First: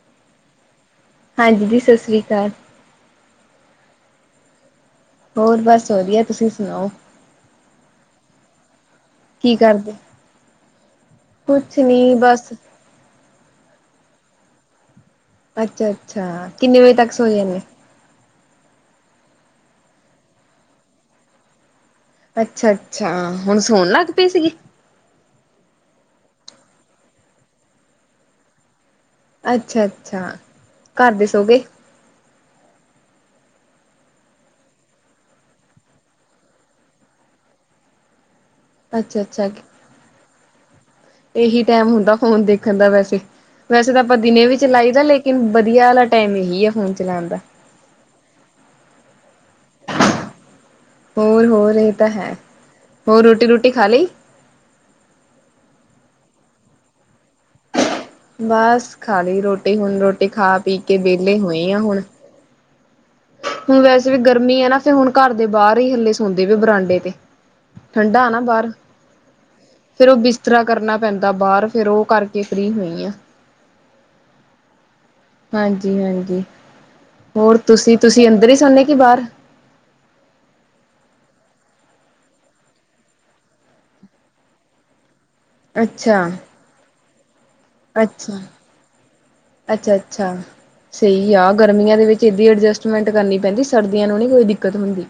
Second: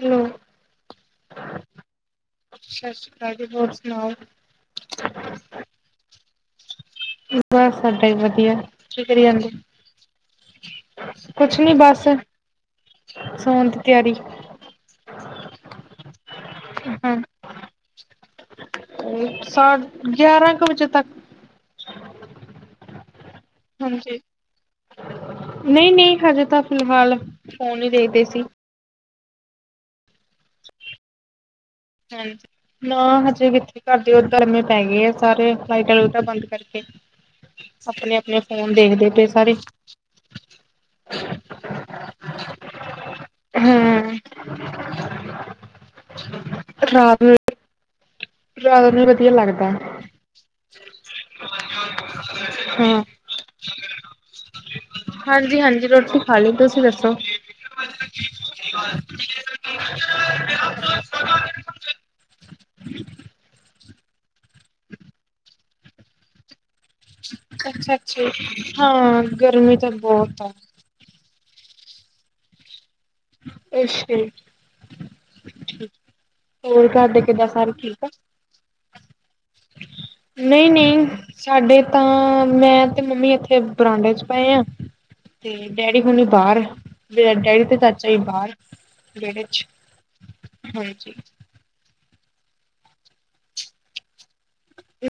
Hello. ਹਾਂਜੀ ਦੀ ਸਤਿ ਸ਼੍ਰੀ ਅਕਾਲ। ਸਤਿ ਸ਼੍ਰੀ ਅਕਾਲ ਜੀ ਹੋਰ ਸੁਣਾਓ। ਹੋਰ ਬਸ ਵਧੀਆ ਤੁਸੀਂ ਸੁਣਾਓ। ਬਸ ਸਾਡਾ ਹੀ ਵਧੀਆ। ਕੀ ਕਰੀ ਜਾਂਦੇ? ਕੁਛ ਨੀ ਬਸ। ਸੌਣ ਦੀ ਤਿਆਰੀ। ਅੱਛਾ-ਅੱਛਾ ਕਿੰਨੇ ਵਜੇ ਤੱਕ ਸੋ ਜਾਨੇ? ਸਾਢ ਗਿਆਰਾਂ ਕੁ ਵਜੇ ਤੱਕ। ਅੱਛਾ-ਅੱਛਾ ਹੁਣ ਸੋਣ ਲੱਗ ਹਾਂਜੀ ਪਈ ਸੀਗੀ? ਨਹੀਂ ਨਹੀਂ ਹਜੇ ਤਾਂ ਫਿਲਹਾਲ ਫੋਨ ਹੀ ਦੇਖਦੇ ਸੀ। ਅੱਛਾ ਅੱਛਾ ਘਰ ਦੇ ਸੋ ਗਏ। ਹਾਂਜੀ [unintelligible] ਨਾ ਹਜੇ ਕਿੱਥੇ ਘਰਦੇ ਆ ਉਹ ਤਾਂ ਐਵੇਂ ਪੈ ਗਏ ਆ ਸਾਰੇ ਲਾਈਟਾਂ ਲੁਟਾਂ ਬੰਦ ਕਰਕੇ। ਆਪਣੇ ਆਪਣੇ ਫੋਨ ਦੇਖਦੇ ਅੱਛਾ ਪਏ ਅੱਛਾ ਸਾਰੇ। ਇਹੀ ਟੈਮ ਹੁੰਦਾ ਫੋਨ ਦੇਖਣ ਦਾ ਵੈਸੇ। ਵੈਸੇ ਤਾਂ ਹਾਂ, ਆਪਾਂ ਦਿਨੇ ਵੀ ਚਲਾਈ ਦਾ ਲੇਕਿਨ ਵਧੀਆ ਵਾਲਾ ਟਾਈਮ ਇਹੀ ਆ ਫੋਨ ਚਲਾਉਣ ਦਾ। ਜ਼ਿਆਦਾ ਨਹੀਂ ਵਧੀਆ ਲੱਗਦਾ। ਹੋਰ ਹੋਰ ਇਹ ਤਾਂ ਹੈ ਹਾਂ ਹੋਰ ਰੋਟੀ ਰੂਟੀ ਖਾ ਲਈ। ਹਾਂਜੀ ਹਾਂਜੀ ਰੋਟੀ ਖਾ ਲਈ ਤੁਸੀਂ ਦੱਸੋ। ਬਸ ਖਾਲੀ ਰੋਟੀ ਹੁਣ ਰੋਟੀ ਖਾ ਪੀ ਕੇ ਵਿਹਲੇ ਹੋਏ ਆ ਹੁਣ। ਹੁਣ ਵੈਸੇ ਵੀ ਗਰਮੀ ਹੈ ਨਾ ਫਿਰ ਹੁਣ ਘਰ ਦੇ ਬਾਹਰ ਹੀ ਹੱਲੇ ਸੌਂਦੇ ਵੀ ਬਰਾਂਡੇ। ਬਰਾਡੇ ਤੇ ਠੰਡਾ ਅੱਛਾ-ਅੱਛਾ ਨਾ ਬਾਹਰ ਜੀ, ਹਾਂ ਗਰਮੀ ਤਾਂ ਫਿਰ ਉਹ ਬਹੁਤ ਆ। ਬਿਸਤਰਾ ਕਰਨਾ। ਪੈਂਦਾ ਬਾਹਰ ਫੇਰ ਉਹ ਕਰਕੇ ਫ੍ਰਰੀ ਹੋਈ ਆ। ਅੱਛਾ ਜੀ। ਹਾਂਜੀ ਹਾਂਜੀ ਹੋਰ ਘਰ ਦੇ ਕਿੱਦਾਂ ਹੋਰ ਸਾਰੇ ਤੁਸੀਂ ਠੀਕ ਆ? ਤੁਸੀਂ ਅੰਦਰ ਹੀ ਸੌਦੇ ਕੀ ਬਾਹਰ। ਨਹੀਂ ਨਹੀਂ। ਸਾਡੇ ਤਾਂ ਮੈਂ ਤੇ ਮੰਮੀ ਇੱਥੇ ਬਰਾਂਡੇ ਚ ਪਏ ਆ। ਤੇ ਡੈਡੀ ਹੁਣੀ ਅੱਛਾ ਬਾਹਰ, ਡੈਡੀ ਤੇ ਚਾਚਾ ਜੀ ਅੱਛਾ ਬਾਹਰ ਵੇੜੇ ਅੱਛਾ -ਅੱਛਾ ਸਈ ਆ ਗਰਮੀਆਂ ਦੇ ਵਿੱਚ ਸਿੱਧੀ ਅਡਜਸਟਮੈਂਟ ਕਰਨੀ ਪੈਂਦੀ ਸਰਦੀਆਂ ਨੂੰ ਨਈ ਕੋਈ ਦਿੱਕਤ ਹੁੰਦੀ।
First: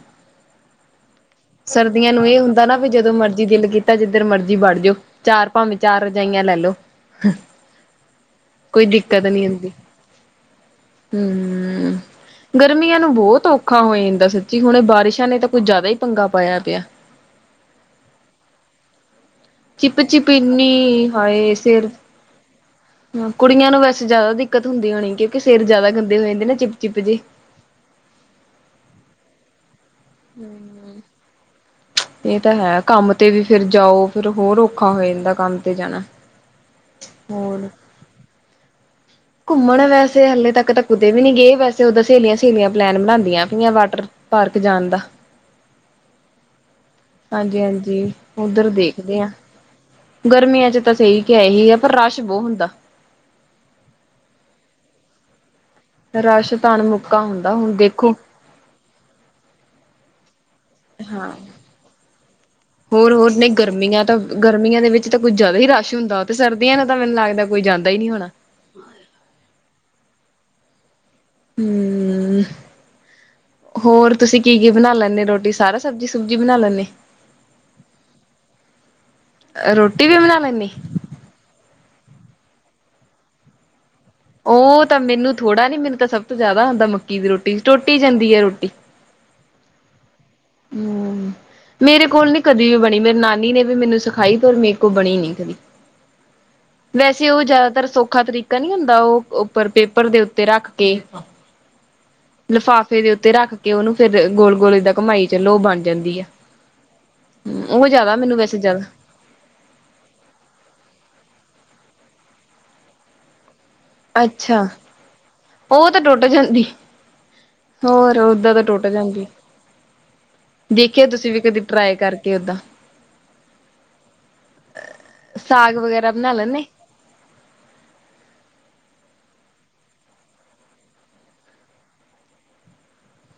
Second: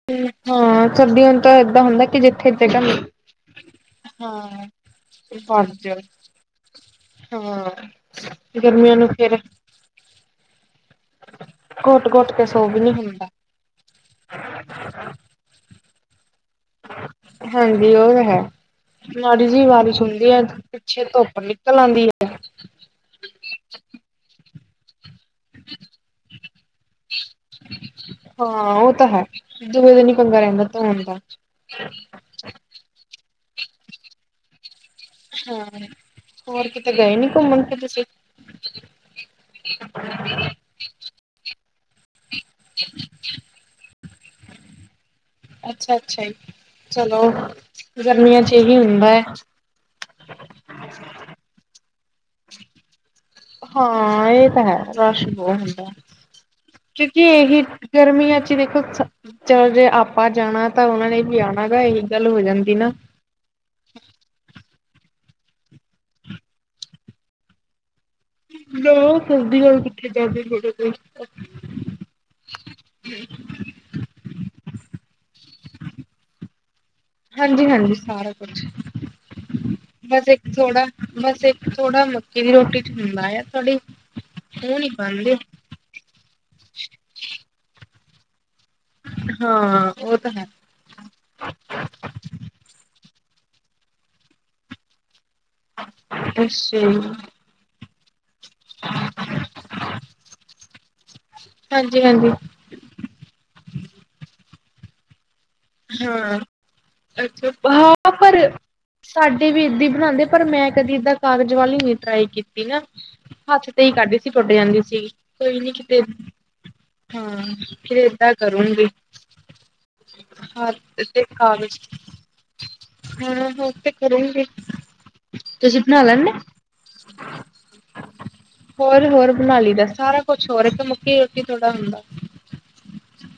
ਹਾਂ ਸਰਦੀਆਂ ਨੂੰ ਤਾਂ ਏਦਾਂ ਹੁੰਦਾ ਸਰਦੀਆਂ ਕਿ ਨੂੰ ਇਹ ਜਿੱਥੇ ਹੁੰਦਾ ਨਾ ਜਗ੍ਹਾ ਵੀ ਮਿਲ ਜਦੋਂ ਮਰਜੀ ਦਿਲ ਕੀਤਾ ਜਿੱਧਰ ਮਰਜ਼ੀ ਹਾਂ, ਵੜ ਜੋ। ਚਾਰ ਵੜ ਭਾਵੇਂ ਜਾਓ, ਚਾਰ ਰਜਾਈਆਂ ਲੈ ਲੋ। ਹਾਂ, ਗਰਮੀਆਂ ਨੂੰ- [unintelligible] ਫੇਰ ਹੂੰ ਘੁੱਟ-ਘੁੱਟ ਕੇ ਸੋ ਵੀ ਨੀ ਗਰਮੀਆਂ ਨੂੰ ਹੁੰਦਾ, ਬਹੁਤ ਔਖਾ ਔਖਾ ਹੋ ਜਾਂਦਾ ਸੱਚੀ ਹੁਣ ਬਾਰਿਸ਼ਾਂ ਨੇ ਤਾਂ ਕੁੱਝ ਜ਼ਿਆਦਾ ਈ ਪੰਗਾ ਪਾਇਆ ਪਿਆ। ਹਾਂਜੀ ਉਹ ਹੈ। ਮਾੜੀ ਜੀ ਵਾਰਿਸ਼ ਚਿਪ ਚਿਪ ਹੁੰਦੀ ਐ, ਪਿੱਛੇ ਇੰਨੀ ਧੁੱਪ ਨਿਕਲ ਆਉਂਦੀ ਐ। ਹਾ, ਕੁੜੀਆਂ ਨੂੰ ਵੈਸੇ ਜਿਆਦਾ ਦਿੱਕਤ ਹੁੰਦੀ ਹੋਣੀ ਕਿਉਂਕਿ ਸਿਰ ਜਿਆਦਾ ਗੰਦੇ ਹੋ ਜਾਂਦੇ ਨੇ ਨਾ ਚਿਪ-ਚਿਪ ਜੇ। ਹਾਂ ਉਹ ਤਾਂ ਹੈ ਦੂਜੇ ਦਿਨ ਈ ਪੰਗਾ ਰਹਿੰਦਾ ਧੋਣ ਦਾ। ਇਹ ਤਾਂ ਹੈ ਕੰਮ ਤੇ ਵੀ ਫਿਰ ਜਾਓ ਫਿਰ ਹੋਰ ਓ ਔਖਾ ਹੋ ਜਾਂਦਾ ਕੰਮ ਤੇ ਹਾਂ ਜਾਣਾ, ਹੋਰ ਕਿਤੇ ਗਏ ਨੀ ਘੁੰਮਣ ਹੋਰ ਫਿਰ ਤੁਸੀਂ ਘੁੰਮਣ ਵੈਸੇ ਹਲੇ ਤੱਕ ਤਾਂ ਕੁਤੇ ਵੀ ਨੀ ਗਏ ਵੈਸੇ ਉਦਾਂ ਸਹੇਲੀਆਂ-ਸਹੇਲੀਆਂ ਪਲੈਨ ਬਣਾਂਦੀਆਂ ਪਈਆਂ ਵਾਟਰ ਪਾਰਕ ਜਾਣ ਦਾ। ਅੱਛਾ-ਅੱਛਾ ਜੀ ਚਲੋ ਹਾਂਜੀ ਹਾਂਜੀ ਗਰਮੀਆਂ ਚ ਉੱਧਰ ਇਹੀ ਹੁੰਦਾ ਦੇਖਦੇ ਐ। ਆ। ਗਰਮੀਆਂ ਚ ਤਾਂ ਸਈ ਕਿਆ ਏਹੀ ਆ ਪਰ ਰਸ਼ ਬਹੁ ਹੁੰਦਾ। ਹਾਂ, ਇਹ ਤਾਂ ਹੈ ਰਸ਼ ਬੋ ਹੁੰਦਾ। ਰਸ਼ ਤਾ ਕਿਉਂਕਿ ਏਹੀ, ਗਰਮੀਆਂ ਚ ਦੇਖੋ ਚਲੋ ਜੇ ਆਪਾਂ ਜਾਣਾ ਤਾਂ ਉਹਨਾ ਨੇ ਵੀ ਆਣਾ ਗਾ ਇਹੀ ਗੱਲ ਹੋ ਜਾਂਦੀ ਨਾ। ਹੋਰ-ਹੋਰ ਨੇ ਗਰਮੀਆਂ ਤਾਂ ਗਰਮੀਆਂ ਦੇ ਵਿੱਚ ਤਾਂ ਕੁੱਝ ਜਿਆਦਾ ਹੀ ਰਸ਼ ਹੁੰਦਾ ਓਤੇ ਸਰਦੀਆਂ ਨੂੰ ਤਾਂ ਮੈਨੂੰ ਲੱਗਦਾ ਕੋਈ ਜਾਂਦਾ ਈ ਨਈ ਹੋਣਾ। ਨਾ, ਸਰਦੀਆਂ ਨੂੰ ਕਿੱਥੇ ਜਾਂਦੇ [unintelligible] ਹੂੰ। ਹੋਰ ਤੁਸੀਂ ਕੀ-ਕੀ ਬਣਾ ਲੈਂਦੇ ਰੋਟੀ ਸਾਰਾ ਸਬਜ਼ੀ ਸੁਬਜੀ ਬਣਾ ਲੈਂਦੇ। ਹਾਂਜੀ-ਹਾਂਜੀ, ਸਾਰਾ ਕੁਛ ਰੋਟੀ ਵੀ ਬਸ ਬਣਾ ਇੱਕ ਲੈਂਦੇ ਥੋੜਾ ਬਸ ਇੱਕ ਥੋੜਾ ਮੱਕੀ ਦੀ ਰੋਟੀ ਚ ਹੁੰਦਾ ਆ ਥੋੜੀ ਉਹ ਨੀ ਤਾਂ ਮੈਨੂੰ ਪਾਂਦੇ ਥੋੜਾ ਨੀ, ਮੈਨੂੰ ਤਾਂ ਸਭ ਤੋਂ ਜਿਆਦਾ ਹੁੰਦਾ ਮੱਕੀ ਦੀ ਰੋਟੀ ਟੁੱਟ ਈ ਜਾਂਦੀ ਐ ਰੋਟੀ। ਹਾਂ, ਉਹ ਤਾਂ ਹੈ। ਹੂੰ। ਮੇਰੇ ਕੋਲ ਨੀ ਕਦੀ ਵੀ ਬਣੀ ਮੇਰੀ ਨਾਨੀ ਨੇ ਵੀ ਮੈਨੂੰ ਸਿਖਾਈ ਪਰ ਮੇਰੇ ਕੋਲ ਬਣੀ ਨੀ ਕਦੀ। [unintelligible] ਵੈਸੇ ਉਹ ਜਿਆਦਾਤਰ ਸੌਖਾ ਤਰੀਕਾ ਨੀ ਹੁੰਦਾ ਉਹ ਉੱਪਰ ਪੇਪਰ ਦੇ ਉੱਤੇ ਰੱਖ ਕੇ। ਹਾਂਜੀ-ਹਾਂਜੀ। ਲਿਫਾਫੇ ਦੇ ਉੱਤੇ ਰੱਖ ਕੇ ਉਹਨੂੰ ਫੇਰ ਗੋਲ-ਗੋਲ ਏਦਾ ਘੁਮਾਈ ਚਲੋ ਓ ਬਣ ਜਾਂਦੀ ਆ। ਹਾਂ, ਅੱਛਾ, ਉਹ ਹਾਂ ਜ਼ਿਆਦਾ ਪਰ ਮੈਨੂੰ ਵੈਸੇ ਜ਼ਿਆਦਾ ਸਾਡੇ ਵੀ ਏਦੇ ਈ ਬਣਾਂਦੇ ਪਰ ਮੈਂ ਕਦੀ ਏਦਾਂ ਕਾਗਜ਼ ਵਾਲੀ ਨੀ ਟਰਾਈ ਕੀਤੀ ਨਾ, ਹੱਥ ਤੇ ਈ ਕਰਦੀ ਸੀ ਟੁੱਟ ਅੱਛਾ ਜਾਂਦੀ ਸੀ, ਕੋਈ ਨੀ ਉਹ ਕਿਤੇ ਤਾਂ ਟੁੱਟ ਜਾਂਦੀ। ਹਾਂ, ਫਿਰ ਹੋਰ ਏਦਾਂ ਓਦਾਂ ਤਾਂ ਟੁੱਟ ਕਰੂੰਗੀ। ਜਾਂਦੀ ਹੱਥ ਦੇਖਿਓ ਤੇ ਤੁਸੀਂ ਵੀ ਕਦੀ ਕਾਗਜ਼ ਟਰਾਈ ਕਰਕੇ ਓਦਾਂ। ਹਾਂ ਹੋਰ ਤੇ ਕਰੂੰਗੀ। ਸਾਗ ਤੁਸੀਂ ਵਗੈਰਾ ਲੈਂਦੇ? ਬਣਾ ਲੈਣੇ। [inaudible] ਹੋਰ-ਹੋਰ ਬਣਾ ਲਈ ਦਾ ਸਾਰਾ ਕੁਛ ਹੋਰ ਇੱਕ ਮੱਕੀ ਰੋਟੀ ਥੋੜਾ ਹੁੰਦਾ।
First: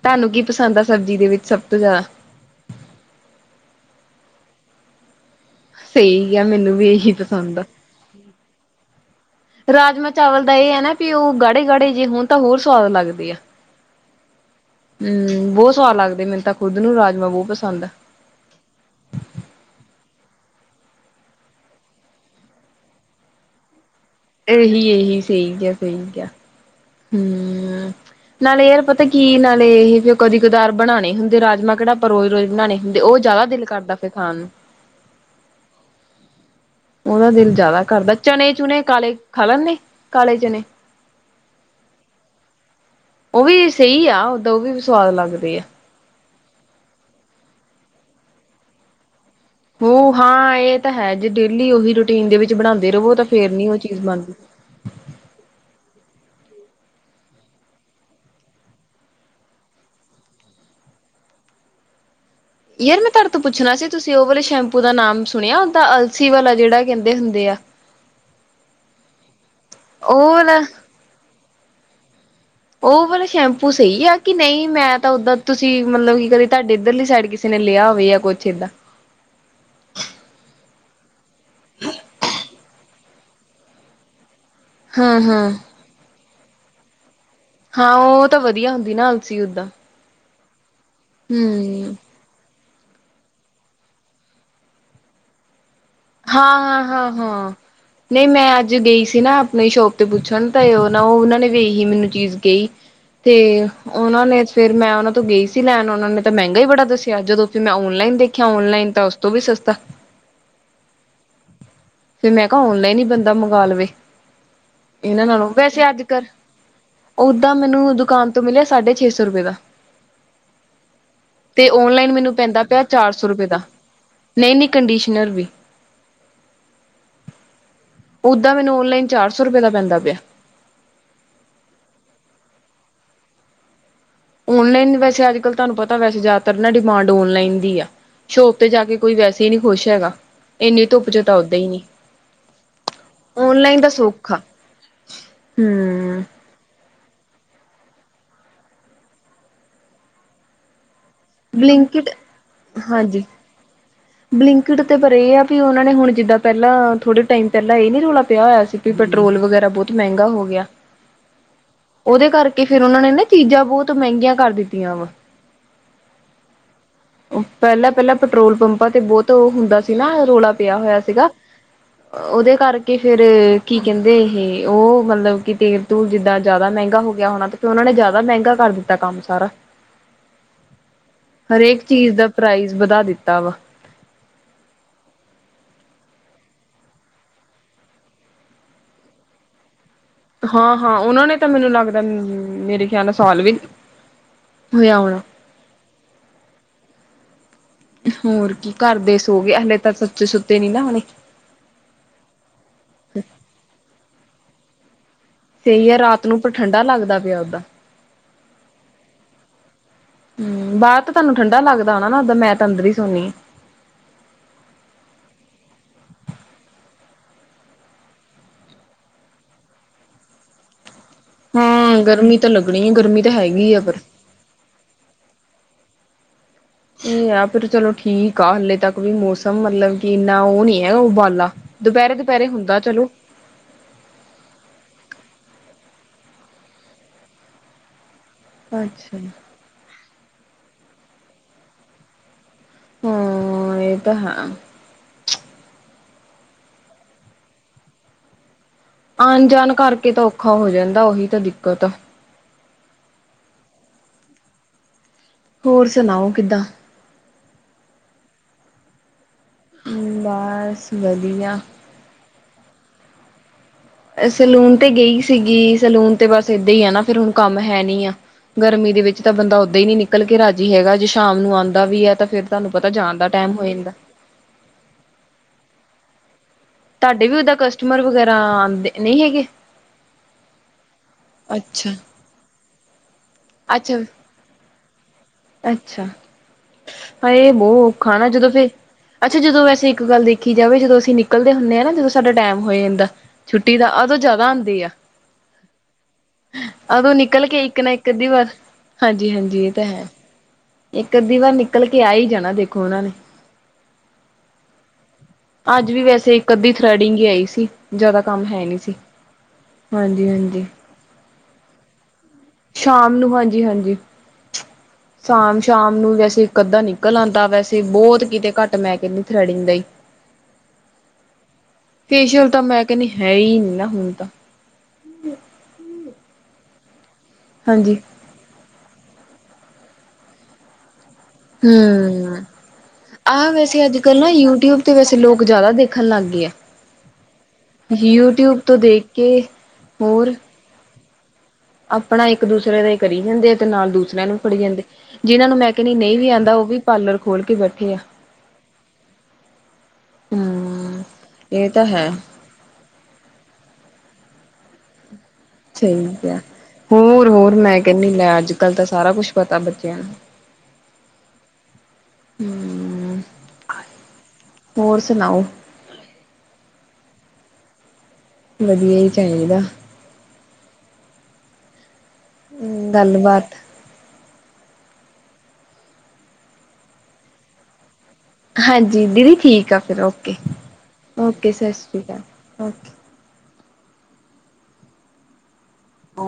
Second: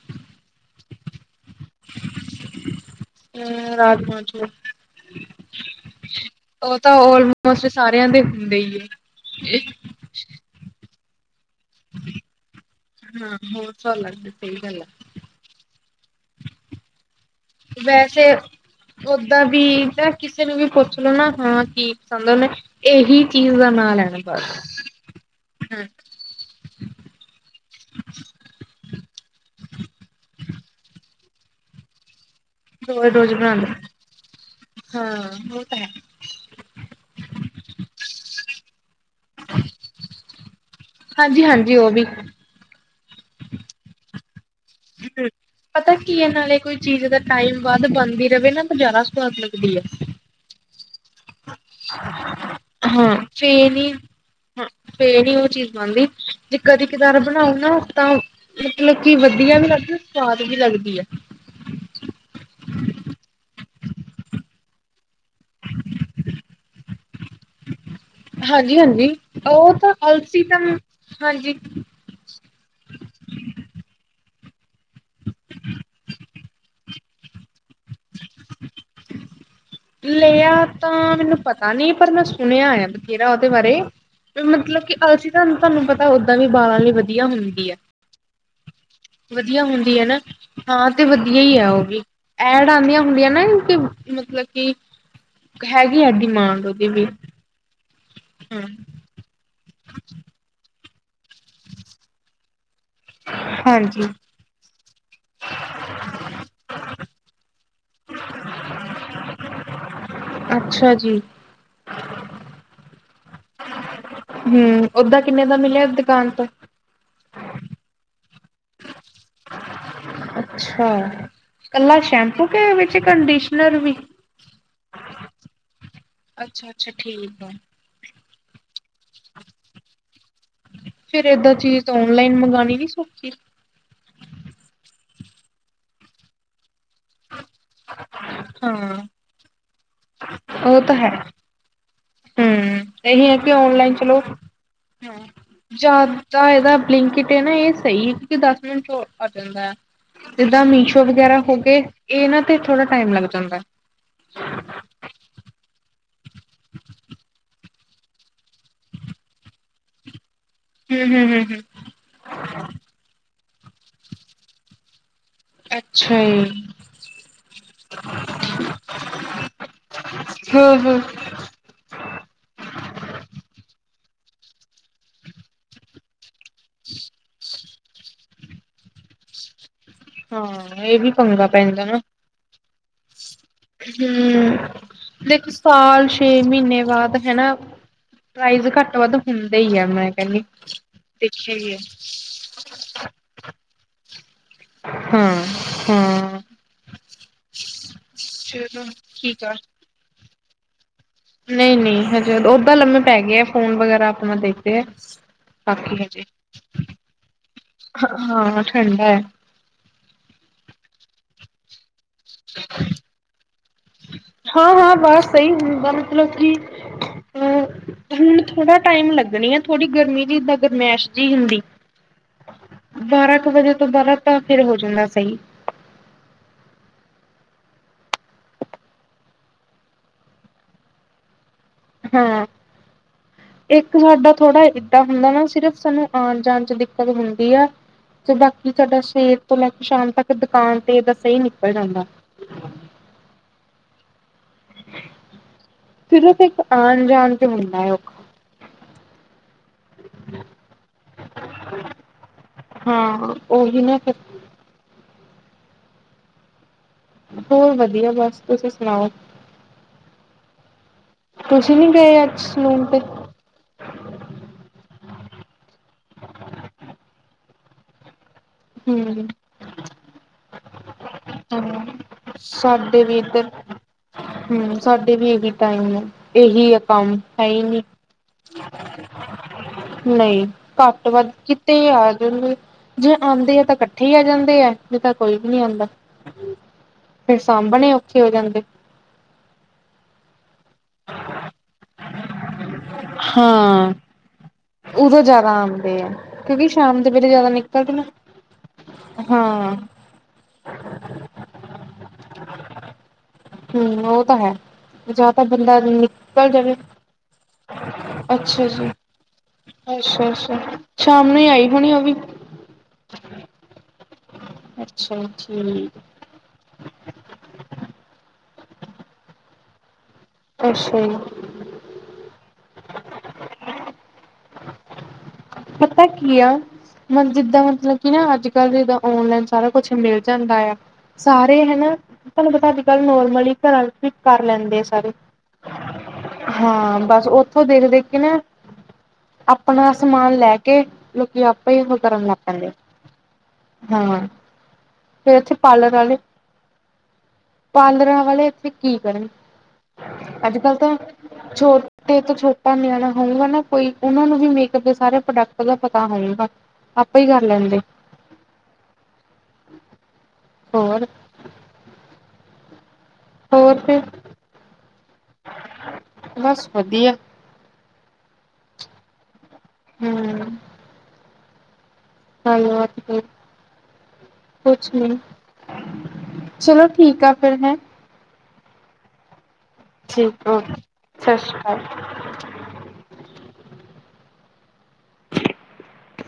ਤੁਹਾਨੂੰ ਕੀ ਪਸੰਦ ਆ ਸਬਜ਼ੀ ਦੇ ਵਿੱਚ ਸਭ ਤੋਂ ਜੈਦਾ। ਹੂੰ, ਰਾਜਮਾ ਚੋਲ। [inaudible] ਸਈ ਆ ਮੈਨੂੰ ਉਹ ਵੀ ਤਾਂ ਇਹੀ ਪਸੰਦ ਆ, ਆਲਮੋਸਟ ਸਾਰਿਆਂ ਦੇ ਹੁੰਦੇ ਹੀ ਹੈ। ਰਾਜਮਾ ਚਾਵਲ ਦਾ ਇਹ ਹੈ ਨਾ ਵੀ ਉਹ ਗੜੇ ਗਾੜੇ ਜੇ ਹੁਣ ਤਾਂ ਹੋਰ ਸਵਾਦ ਹਾਂ ਹੋ [unintelligible] ਸਹੀ ਗੱਲ ਹੁ ਬਹੁਤ ਸਵਾਦ ਲੱਗਦੇ ਮੈਨੂੰ ਖੁਦ ਨੂੰ ਰਾਜਮ ਬਹੁਤ ਪਸੰਦ ਆ। ਵੈਸੇ ਓਦਾਂ ਵੀ ਤਾਂ ਕਿਸੇ ਨੂੰ ਵੀ ਪੁੱਛ ਲੋੋ ਨਾ ਹਾਂ ਕੀ ਪਸੰਦ ਉਹਨੇ ਇਹੀ ਚੀਜ਼ ਦਾ ਨਾਂ ਲੈਣਾ ਬਸ ਇਹੀ, ਇਹੀ ਸਹੀ ਕਹਿਆ ਹਾਂ ਸਹੀ ਕਹਿਆ ਨਾਲੇ ਯਾਰ ਪਤਾ ਕੀ ਨਾਲੇ ਇਹ ਫ ਉਹ ਕਦੇ ਕਦਾਰ ਬਣਾਉਣੇ ਹੁੰਦੇ ਰਾਜਮਾਂ ਕਿਹੜਾ ਆਪਾਂ ਰੋਜ਼ ਰੋਜ਼ ਬਣਾਉਣੇ ਹੁੰਦੇ ਰੋਜ਼ ਉਹ ਰੋਜ਼ ਜ਼ਿਆਦਾ ਦਿਲ ਬਣਾਉਂਦੇ ਕਰਦਾ ਫਿਰ ਖਾਣ ਨੂੰ ਹਾਂ ਹੋ ਤਾਂ ਹੈ। ਉਹਦਾ ਦਿਲ ਜ਼ਿਆਦਾ ਕਰਦਾ ਚਣੇ ਚੁਣੇ ਕਾਲੇ ਖਾ ਲਦੇ ਕਾਲੇ ਚਣੇ ਹਾਂਜੀ, ਹਾਂਜੀ ਉਹ ਵੀ ਉਹ ਵੀ ਸਹੀ ਆ ਓਦਾਂ ਉਹ ਵੀ ਸਵਾਦ ਹੂੰ ਲੱਗਦੇ ਆ ਪਤਾ ਕੀ ਇਹ ਨਾਲੇ ਕੋਈ ਚੀਜ਼ ਦਾ ਟਾਈਮ ਵੱਧ ਬਣਦੀ ਰਵੇ ਨਾ ਤਾਂ ਜ਼ਿਆਦਾ ਸਵਾਦ ਲੱ [unintelligible] ਉਹ ਹਾਂ ਇਹ ਤਾਂ ਹੈ ਜੇ ਡੇਲੀ ਉਹੀ ਰੂਟੀਨ ਦੇ ਵਿੱਚ ਬਣਾਉਂਦੇ ਰਵੋ ਹਾਂ ਤਾਂ ਫੇਰ ਨੀ ਫੇ ਉਹ ਚੀਜ਼ ਬਣਦੀ। ਹਾਂ ਫੇ ਨ ਉਹ ਚੀਜ਼ ਬਣਦੀ। ਜੇ ਕਦੀ ਕਦਾਰ ਬਣਾਓ ਨਾ ਤਾਂ ਮਤਲਬ ਕੀ ਵਧੀਆ ਵੀ ਲੱਗਦਾ ਸਵਾਦ ਵੀ ਲੱਗਦੀ ਏ, ਯਾਰ ਮੈਂ ਤੁਹਾਡੇ ਤੋਂ ਪੁੱਛਣਾ ਸੀ ਤੁਸੀਂ ਉਹ ਵਾਲੇ ਸ਼ੈਂਪੂ ਦਾ ਨਾਮ ਸੁਣਿਆ ਉਹਦਾ ਅਲਸੀ ਵਾਲਾ ਜਿਹੜਾ ਕਹਿੰਦੇ ਹੁੰਦੇ ਆ। ਹਾਂਜੀ, ਹਾਂਜੀ ਉਹ ਤਾਂ ਉਹ ਅਲਸੀ ਦਾ ਵਾਲਾ ਹਾਂਜੀ। ਉਹ ਵਾਲਾ ਸ਼ੈਂਪੂ ਸਹੀ ਆ ਕਿ ਨਹੀਂ ਮੈਂ ਤਾਂ ਓਦਰ ਤੁਸੀਂ ਮਤਲਬ ਕੀ ਕਦੇ ਤੁਹਾਡੇ ਇੱਧਰਲੀ ਸਾਈਡ ਕਿਸੇ ਨੇ ਲਿਆ ਹੋਵੇ ਆ ਕੁਛ ਏਦਾਂ ਲਿਆ ਤਾਂ ਮੈਨੂੰ ਪਤਾ ਨੀ ਪਰ ਮੈਂ ਸੁਣਿਆ ਆ ਬਥੇਰਾ ਉਹਦੇ ਬਾਰੇ ਵੀ ਮਤਲਬ ਹਾਂ ਅਲਸੀ ਹਾਂ ਤਾਂਹ ਤੁਹਾਨੂੰ ਪਤਾ ਓਦਾਂ ਵੀ ਬਾਲਾਂ ਲਈ ਵਧੀਆ ਹੁੰਦੀ। ਹਾਂ ਉਹ ਤਾਂ ਵਧੀਆ ਹੁੰਦੀ ਨਾ [unintelligible] ਅਲਸੀ ਵਧੀਆ ਓਦਾਂ ਹੁੰਦੀ ਹੈ ਨਾ ਹਾਂ ਤੇ ਵਧੀਆ ਹੀ ਹੈ ਉਹ ਹਮ ਵੀ ਐਡ ਆਉਂਦੀਆਂ ਹੁੰਦੀਆਂ ਨਾ ਮਤਲਬ ਕਿ ਹੈਗੀ ਆ ਹਾਂ ਡਿਮਾਂਡ ਹਾਂ ਉਹਦੀ ਵੀ ਹਾਂ ਹਾਂ ਨਹੀਂ ਮੈਂ ਅੱਜ ਗਈ ਸੀ ਨਾ ਆਪਣੀ ਸ਼ੋਪ ਤੇ ਪੁੱਛਣ ਤੇ ਉਹ ਨਾ ਉਹ ਉਹਨਾਂ ਨੇ ਇਹੀ ਮੈਨੂੰ ਚੀਜ਼ ਕਹੀ ਤੇ ਹਾਂਜੀ ਉਹਨਾਂ ਨੇ ਫੇਿਰ ਮੈਂ ਉਹਨਾਂ ਤੋਂ ਗਈ ਸੀ ਲੈਣ ਉਹਨਾਂ ਨੇ ਤਾਂ ਮਹਿੰਗਾ ਹੀ ਬੜਾ ਦੱਸਿਆ ਜਦੋਂ ਫਿਰ ਮੈਂ ਔਨਲਾਈਨ ਦੇਖਿਆ ਔਨਲਾਈਨ ਤਾਂ ਉਸ ਤੋਂ ਵੀ ਸਸਤਾ। ਅੱਛਾ ਜੀ। ਫਿਰ ਮੈਂ ਕਿਹਾ ਔਨਲਾਈਨ ਹੀ ਬੰਦਾ ਮੰਗਵਾ ਲਵੇ ਹਮ ਓਦਾਂ ਇਹਨਾਂ ਕਿੰਨੇ ਨਾਲੋਂ ਦਾ ਮਿਲਿਆ ਵੈਸੇ ਅੱਜ ਕੱਲ ਦੁਕਾਨ ਤੋਂ ਓਦਾਂ ਮੈਨੂੰ ਦੁਕਾਨ ਤੋਂ ਮਿਲਿਆ ਸਾਢੇ ਛੇ ਸੌ ਰੁਪਏ ਦਾ। ਅੱਛਾ ਤੇ ਕੱਲਾ ਔਨਲਾਈਨ ਮੈਨੂੰ ਸ਼ੈਂਪੂ ਪੈਂਦਾ ਕੇ ਪਿਆ ਵਿੱਚ ਚਾਰ ਸੌ ਰੁਪਏ ਦਾ। ਕੰਡੀਸ਼ਨਰ ਵੀ ਨਹੀਂ-ਨਹੀਂ ਕੰਡੀਸ਼ਨਰ ਵੀ। ਅੱਛਾ-ਅੱਛਾ ਠੀਕ ਆ। ਓਦਾ ਮੈਨੂੰ ਨਲਾਈਨ ਚਾਰ ਸੌ ਰੁਪਏ ਦਾ ਪੈਂਦਾ ਪਿਆ। ਫੇਰ ਏਦਾਂ ਚੀਜ਼ ਓਨਲਾਈਨ ਮੰਗਾਣੀ ਨੀ ਸੋਖੀ। ਓਨਲਾਈਨ ਵੈਸੇ ਅੱਜਕੱਲ ਤੁਹਾਨੂੰ ਪਤਾ ਵੈਸੇ ਜ਼ਿਆਦਾਤਰ ਨਾ ਡਿਮਾਂਡ ਔਨਲਾਈਨ ਦੀ ਆ, ਸ਼ੋਪ ਤੇ ਜਾ ਕੇ ਹਾਂ ਕੋਈ ਵੈਸੇ ਨੀ ਖੁਸ਼ ਹੈਗਾ। ਉਹ ਇੰਨੀ ਤਾਂ ਹੈ ਧੁੱਪ ਚ ਤਾ ਓਦਾਂ ਹੀ ਨਹੀਂ। ਹੂੰ ਇਹੀ ਹੈ ਕਿ ਦਾ ਔਨਲਾਈਨ ਚਲੋ, ਸੌਖਾ ਹੂੰ ਹਮ ਜ਼ਿਆਦਾ ਇਹਦਾ ਬਲਿਨਕਿੱਟ ਨਾ ਇਹ ਸਹੀ ਕਿਉਕਿ ਦਸ ਮਿੰਟ ਚ ਆ ਜਾਂਦਾ। ਜਿੱਦਾਂ ਮੀਸ਼ੋ ਵਗੈਰਾ ਹੋਗੇ ਬਲਿੰਕਿਟ ਇਹਨਾਂ ਤੇ ਥੋੜਾ ਟਾਈਮ ਹਾਂਜੀ ਲੱਗ ਜਾਂਦਾ। ਬਲਿੰਕਿਟ ਤੇ ਪਰ ਇਹ ਆ ਵੀ ਉਹਨਾਂ ਨੇ ਹੁਣ ਜਿੱਦਾਂ ਪਹਿਲਾਂ ਥੋੜੇ ਟਾਈਮ ਪਹਿਲਾਂ ਇਹ ਨੀ ਰੌਲਾ ਪਿਆ ਹੋਇਆ ਸੀ ਵੀ ਪੈਟਰੋਲ ਵਗੈਰਾ ਬਹੁਤ ਮਹਿੰਗਾ ਹੋ ਗਿਆ। ਹੂੰ ਹੂੰ ਹੂੰ ਉਹਦੇ ਕਰਕੇ ਫੇਰ ਉਹਨਾ ਨੇ ਨਾ ਚੀਜ਼ਾਂ ਬਹੁਤ ਮਹਿੰਗੀਆਂ ਕਰ ਦਿੱਤੀਆਂ ਵਾ। ਅੱਛਾ ਜੀ। ਪਹਿਲਾਂ-ਪਹਿਲਾਂ ਪੈਟਰੋਲ ਪੰਪਾਂ ਤੇ ਬਹੁਤ ਉਹ ਹੁੰਦਾ ਸੀ ਨਾ ਰੌਲਾ ਪਿਆ ਹਾਂ ਹੋਇਆ ਹਾਂ ਸੀਗਾ। ਉਹਦੇ ਕਰਕੇ ਫੇਰ ਕੀ ਕਹਿੰਦੇ ਇਹ ਉਹ ਮਤਲਬ ਕਿ ਤੇਲ ਤੂਲ ਜਿੱਦਾਂ ਜ਼ਿਆਦਾ ਮਹਿੰਗਾ ਹੋ ਗਿਆ ਹੋਣਾ ਤੇ ਫਿਰ ਉਹਨਾਂ ਨੇ ਜ਼ਿਆਦਾ ਮਹਿੰਗਾ ਕਰ ਦਿੱਤਾ ਕੰਮ ਸਾਰਾ। ਹਾਂ ਇਹ ਵੀ ਪੰਗਾ ਹਰੇਕ ਪੈਂਦਾ ਨਾ ਚੀਜ਼ ਦਾ ਪ੍ਰਾਈਜ਼ ਵਧਾ ਦਿੱਤਾ ਵਾ। ਹੂੰ ਦੇਖੋ ਸਾਲ, ਛੇ ਮਹੀਨੇ ਬਾਅਦ ਹਨਾ ਪ੍ਰਾਈਜ਼ ਘੱਟ ਵੱਧ ਹੁੰਦਾ ਹੀ ਹੈ ਮੈਂ ਕਹਿੰਦੀ। ਹਾਂ-ਹਾਂ ਉਹਨਾਂ ਨੇ ਤਾਂ ਦੇਖਿਆ ਮੈਨੂੰ ਹੀ ਹੈ। ਲੱਗਦਾ ਮੇਰੇ ਖਿਆਲ ਸਾਲ ਵੀ ਹੋਇਆ ਹੋਣਾ। ਹਾਂ, ਹਾਂ ਹੋਰ ਕੀ ਚਲੋ ਘਰਦੇ ਸੋ ਠੀਕ ਗਏ ਆ। ਹਲੇ ਤਾਂ ਸੱਚੇ ਸੁੱਤੇ ਨੀ ਨਾ ਹੋਣੇ। ਨਹੀਂ-ਨਹੀਂ ਹਜੇ ਓਦਾਂ ਲੰਮੇ ਪੈ ਗਏ ਆ ਫੋਨ ਵਗੈਰਾ ਆਪਣਾ ਦੇਖਦੇ ਆ। ਸਹੀ ਹੈ ਬਾਕੀ ਹਜੇ ਰਾਤ ਨੂੰ ਪਰ ਠੰਡਾ ਲੱਗਦਾ ਪਿਆ ਓਦਾਂ। ਹਾਂ ਠੰਡਾ ਹੈ ਹੂੰ ਬਾਹਰ ਤਾਂ ਤੁਹਾਨੂੰ ਠੰਢਾ ਲੱਗਦਾ ਹੋਣਾ ਨਾ ਦਾਂ ਮੈਂ ਤਾਂ ਅੰਦਰ ਹੀ ਸੋਨੀ ਆ। ਹਾਂ-ਹਾਂ ਬਸ ਸਹੀ ਹੁੰਦਾ ਮਤਲਬ ਕਿ ਠੰਡ ਥੋੜਾ ਟਾਈਮ ਲੱਗਣੀ ਥੋੜ੍ਹੀ ਗਰਮੀ ਦੀ ਜਿੱਦਾਂ ਗਰਮੈਸ਼ ਜੀ ਹੁੰਦੀ। ਹਾਂ ਗਰਮੀ ਤਾਂ ਲੱਗਣੀ ਹੈ ਗਰਮੀ ਤਾਂ ਬਾਰਾਂ ਕੁ ਹੈਗੀ ਵਜੇ ਆ ਤੋਂ ਪਰ ਬਾਰਾਂ ਤਾਂ ਫੇਰ ਹੋ ਜਾਂਦਾ ਸਹੀ। ਇਹ ਆ ਫਿਰ ਚਲੋ ਠੀਕ ਆ ਹਾਲੇ ਤੱਕ ਵੀ ਮੌਸਮ ਮਤਲਬ ਕਿ ਇੰਨਾ ਉਹ ਨੀ ਹੈਗਾ ਉਬਾਲਾ। ਹਾਂ ਦੁਪਹਿਰੇ-ਦੁਪਹਿਰੇ ਹੁੰਦਾ ਚਲੋ। ਇੱਕ ਸਾਡਾ ਥੋੜ੍ਹਾ ਏਦਾਂ ਹੁੰਦਾ ਨਾ ਸਿਰਫ਼ ਸਾਨੂੰ ਆਉਣ ਜਾਣ ਚ ਦਿੱਕਤ ਹੁੰਦੀ ਆ। ਤੇ ਬਾਕੀ ਸਾਡਾ ਅੱਛਾ ਸਵੇਰ ਤੋਂ ਲੈ ਕੇ ਸ਼ਾਮ ਤੱਕ ਦੁਕਾਨ ਤੇ ਸਹੀ ਨਿਕਲ ਜਾਂਦਾ। ਹਾਂ ਇਹ ਤਾਂ ਹੈ। ਫਿਰ ਤੇ ਇੱਕ ਆਉਣ ਜਾਣ ਤੇ ਮੁੰਨਾ ਹੈ ਉਹ। ਆਣ-ਜਾਣ ਕਰਕੇ ਤਾਂ ਔਖਾ ਹੋ ਜਾਂਦਾ ਉਹੀ ਤਾਂ ਦਿੱਕਤ ਆ। ਹਾਂ ਉਹੀ ਨਾ ਫਿਰ। ਹੋਰ ਸੁਣਾਓ ਕਿੱਦਾਂ? ਹੋਰ ਵਧੀਆ ਬਸ ਤੁਸੀਂ ਸੁਣਾਓ? ਬਸ ਵਧੀਆ। ਤੁਸੀਂ ਨੀ ਗਏ ਅੱਜ ਸਲੂਨ ਤੇ? ਸੈਲੂਨ ਤੇ ਗਈ ਸੀਗੀ ਸੈਲੂਨ ਤੇ ਬਸ ਏਦਾਂ ਹੀ ਆ ਨਾ ਫਿਰ ਹੁਣ ਕੰਮ ਹੈ ਨੀ ਆ। ਗਰਮੀ ਦੇ ਵਿੱਚ ਹੂੰ ਤਾਂ ਬੰਦਾ ਓਦਾਂ ਹੀ ਨੀ ਨਿਕਲ ਨਿਕਲ ਕੇ ਰਾਜੀ ਹੈਗਾ ਜੇ ਸ਼ਾਮ ਨੂੰ ਹਾਂ ਆਉਂਦਾ ਵੀ ਹੈ ਤਾਂ ਫੇਰ ਤੁਹਾਨੂੰ ਪਤਾ ਸਾਡੇ ਵੀ ਜਾਣ ਦਾ ਇੱਧਰ ਟਾਈਮ ਹੋ ਜਾਂਦਾ। ਹੂੰ ਸਾਡੇ ਵੀ ਇਹੀ ਟਾਈਮ ਆ ਇਹੀ ਆ। ਕੰਮ ਤੁਹਾਡੇ ਵੀ ਹੈ ਓਦਾਂ ਹੀ ਨਹੀਂ। ਕਸਟਮਰ ਵਗੈਰਾ ਆਂਦੇ ਨਹੀਂ ਹੈਗੇ। ਨਹੀਂ ਘੱਟ ਵੱਧ ਕਿਤੇ ਅੱਛਾ। ਯਾਰ ਜੇ ਆਉਂਦੇ ਆ ਤਾਂ ਅੱਛਾ, ਇਕੱਠੇ ਹੀ ਆ ਜਾਂਦੇ ਆ ਨਹੀਂ ਤਾਂ ਕੋਈ ਵੀ ਨੀ ਆਉਂਦਾ। ਅੱਛਾ ਫਿਰ ਹਾਏ ਬਹੁ ਸਾਂਭਣੇ ਔਖਾ ਔਖੇ ਨਾ ਹੋ ਜਦੋਂ ਜਾਂਦੇ। ਫਿਰ ਅੱਛਾ ਜਦੋਂ ਵੈਸੇ ਇੱਕ ਗੱਲ ਦੇ ਦੇਖੀ ਜਾਵੇ ਜਦੋਂ ਅਸੀਂ ਨਿਕਲਦੇ ਹੁੰਦੇ ਹਾਂ ਨਾ ਜਦੋਂ ਸਾਡਾ ਟਾਈਮ ਹੋਏ ਜਾਂਦਾ ਛੁੱਟੀ ਦਾ ਹਾਂ। ਆਦੋਂ ਜ਼ਿਆਦਾ ਆਉਂਦੇ ਆ ਉਦੋਂ ਜ਼ਿਆਦਾ ਆਉਂਦੇ ਆ ਕਿਉਂਕਿ ਸ਼ਾਮ ਦੇ ਉਦੋਂ ਵੇਰੇ ਨਿਕਲ ਜਿਆਦਾ ਕੇ ਇੱਕ ਨਿਕਲਦੇ ਨਾ ਇੱਕ ਅੱਧੀ ਵਾਰ ਹਾਂਜੀ ਹਾਂਜੀ ਇਹ ਹਾਂ। ਤਾਂ ਹੈ ਇੱਕ ਅੱਧੀ ਵਾਰ ਨਿਕਲ ਕੇ ਆ ਹੀ ਜਾਣਾ ਦੇਖੋ ਉਹਨਾਂ ਨੇ ਹਮ ਉਹ ਤਾਂ ਹੈ ਜਾ ਤਾਂ ਬੰਦਾ ਅੱਜ ਵੀ ਵੈਸੇ ਨਿਕਲ ਇੱਕ ਅੱਧੀ ਜਾਵੇ ਥਰੈਡਿੰਗ ਹੀ ਆਈ ਸੀ ਜ਼ਿਆਦਾ ਕੰਮ ਹੈ ਅੱਛਾ ਨਹੀਂ ਜੀ ਸੀ ਅੱਛਾ ਹਾਂਜੀ ਅੱਛਾ ਹਾਂਜੀ ਸ਼ਾਮ ਨੂੰ ਹੀ ਆਈ ਹੋਣੀ ਉਹ ਵੀ ਸ਼ਾਮ ਨੂੰ ਹਾਂਜੀ ਹਾਂਜੀ ਅੱਛਾ ਸ਼ਾਮ ਸ਼ਾਮ ਠੀਕ। ਨੂੰ ਜੈਸੇ ਇੱਕ ਅੱਧਾ ਨਿਕਲ ਆਉਂਦਾ ਵੈਸੇ ਬਹੁਤ ਕਿਤੇ ਘੱਟ ਮੈਂ ਕਹਿੰਦੀ ਥਰੈਡਿੰਗ ਲਈ ਅੱਛਾ ਜੀ ਫੇਸ਼ੀਅਲ ਤਾਂ ਮੈਂ ਕਹਿੰਦੀ ਹੈ ਹੀ ਨਹੀਂ ਨਾ ਹੁਦਾ ਤਾਂ ਪਤਾ ਕੀ ਆ ਮਤ ਜਿੱਦਾਂ ਹਾਂਜੀ ਮਤਲਬ ਕੀ ਨਾ ਅੱਜ ਅੱਜ ਕੱਲ ਜਿੱਦਾਂ ਔਨਲਾਈਨ ਸਾਰਾ ਕੁੱਛ ਮਿਲ ਜਾਂਦਾ ਆ ਸਾਰੇ ਹਨਾ ਹਮ ਤੁਹਾਨੂੰ ਪਤਾ ਅੱਜ ਕੱਲ੍ਹ ਆਹ ਨੋਰਮਲੀ ਘਰਾਂ ਵੈਸੇ ਚ ਅੱਜ ਵੀ ਕੱਲ੍ਹ ਨਾ ਕਰ ਲੈਂਦੇ ਯੂਟਿਊਬ ਆ ਤੇ ਸਾਰੇ ਵੈਸੇ ਲੋਕ ਜ਼ਿਆਦਾ ਦੇਖਣ ਲੱਗ ਗਏ ਆ ਹਾਂ ਬਸ ਉੱਥੋਂ ਦੇਖ ਦੇਖ ਕੇ ਨਾ ਯੂਟਿਊਬ ਤੋਂ ਦੇਖ ਕੇ ਆਪਣਾ ਸਮਾਨ ਹੋਰ ਲੈ ਲੈ ਕੇ ਲੋਕੀ ਆਪ ਆਪਣਾ ਇੱਕ ਦੂਸਰੇ ਦਾ ਕਰੀ ਜਾਂਦੇ ਆ ਤੇ ਨਾਲ ਹਾਂ ਦੂਸਰਿਆਂ ਨੂੰ ਫੜੀ ਜਾਂਦੇ। ਫੇਰ ਜਿਨਾਂ ਇੱਥੇ ਨੂੰ ਮੈਂ ਪਾਰਲਰ ਕਣੀ ਵਾਲੇ ਨਹੀਂ ਵੀ ਆਉਂਦਾ ਉਹ ਵੀ ਪਾਰਲਰ ਖੋਲ ਕੇ ਬੈਠੇ ਆ। ਪਾਰਲਰਾਂ ਵਾਲੇ ਇੱਥੇ ਕੀ ਕਰਨ ਅੱਜ ਕੱਲ ਤਾਂ ਹਮ ਇਹ ਤਾਂ ਹੈ ਛੋਟੇ ਤੋਂ ਛੋ ਨਿਆਣਾ ਹੋਊਗਾ ਨਾ ਕੋਈ ਉਹਨਾ ਨੂੰ ਵੀ ਮੇਕਅਪ ਦੇ ਸਾਰੇ ਪ੍ਰੋਡਕਟ ਦਾ ਪਤਾ ਸਹੀ ਕਿਹਾ ਹੈ ਹੋਊਗਾ ਆਪੇ ਹੀ ਕਰ ਹੋਰ-ਹੋਰ ਲੈਂਦੇ ਮੈਂ ਕਹਿੰਦੀ ਲੈ ਅੱਜ ਕੱਲ ਤਾਂ ਸਾਰਾ ਕੁਛ ਪਤਾ ਬੱਚਿਆਂ ਨੂੰ। ਹੋਰ ਹਮ ਹੋਰ ਹੋਰ ਸੁਣਾਓ ਫਿਰ'ਬਸ ਵਧੀਆ। ਵਧੀਆ ਹੀ ਚਾਹੀਦਾ। ਹਮ [unintelligible] ਹੈਲੋ ਗੱਲਬਾਤ ਕੁਛ ਨੀ' ਚਲੋ ਠੀਕ ਆ ਫਿਰ ਹੈ ਹਾਂਜੀ ਦੀਦੀ ਠੀਕ ਆ ਫਿਰ ਓਕੇ-ਓਕੇ ਸਤਿ ਸ਼੍ਰੀ ਅਕਾਲ ਓਕੇ। ਓ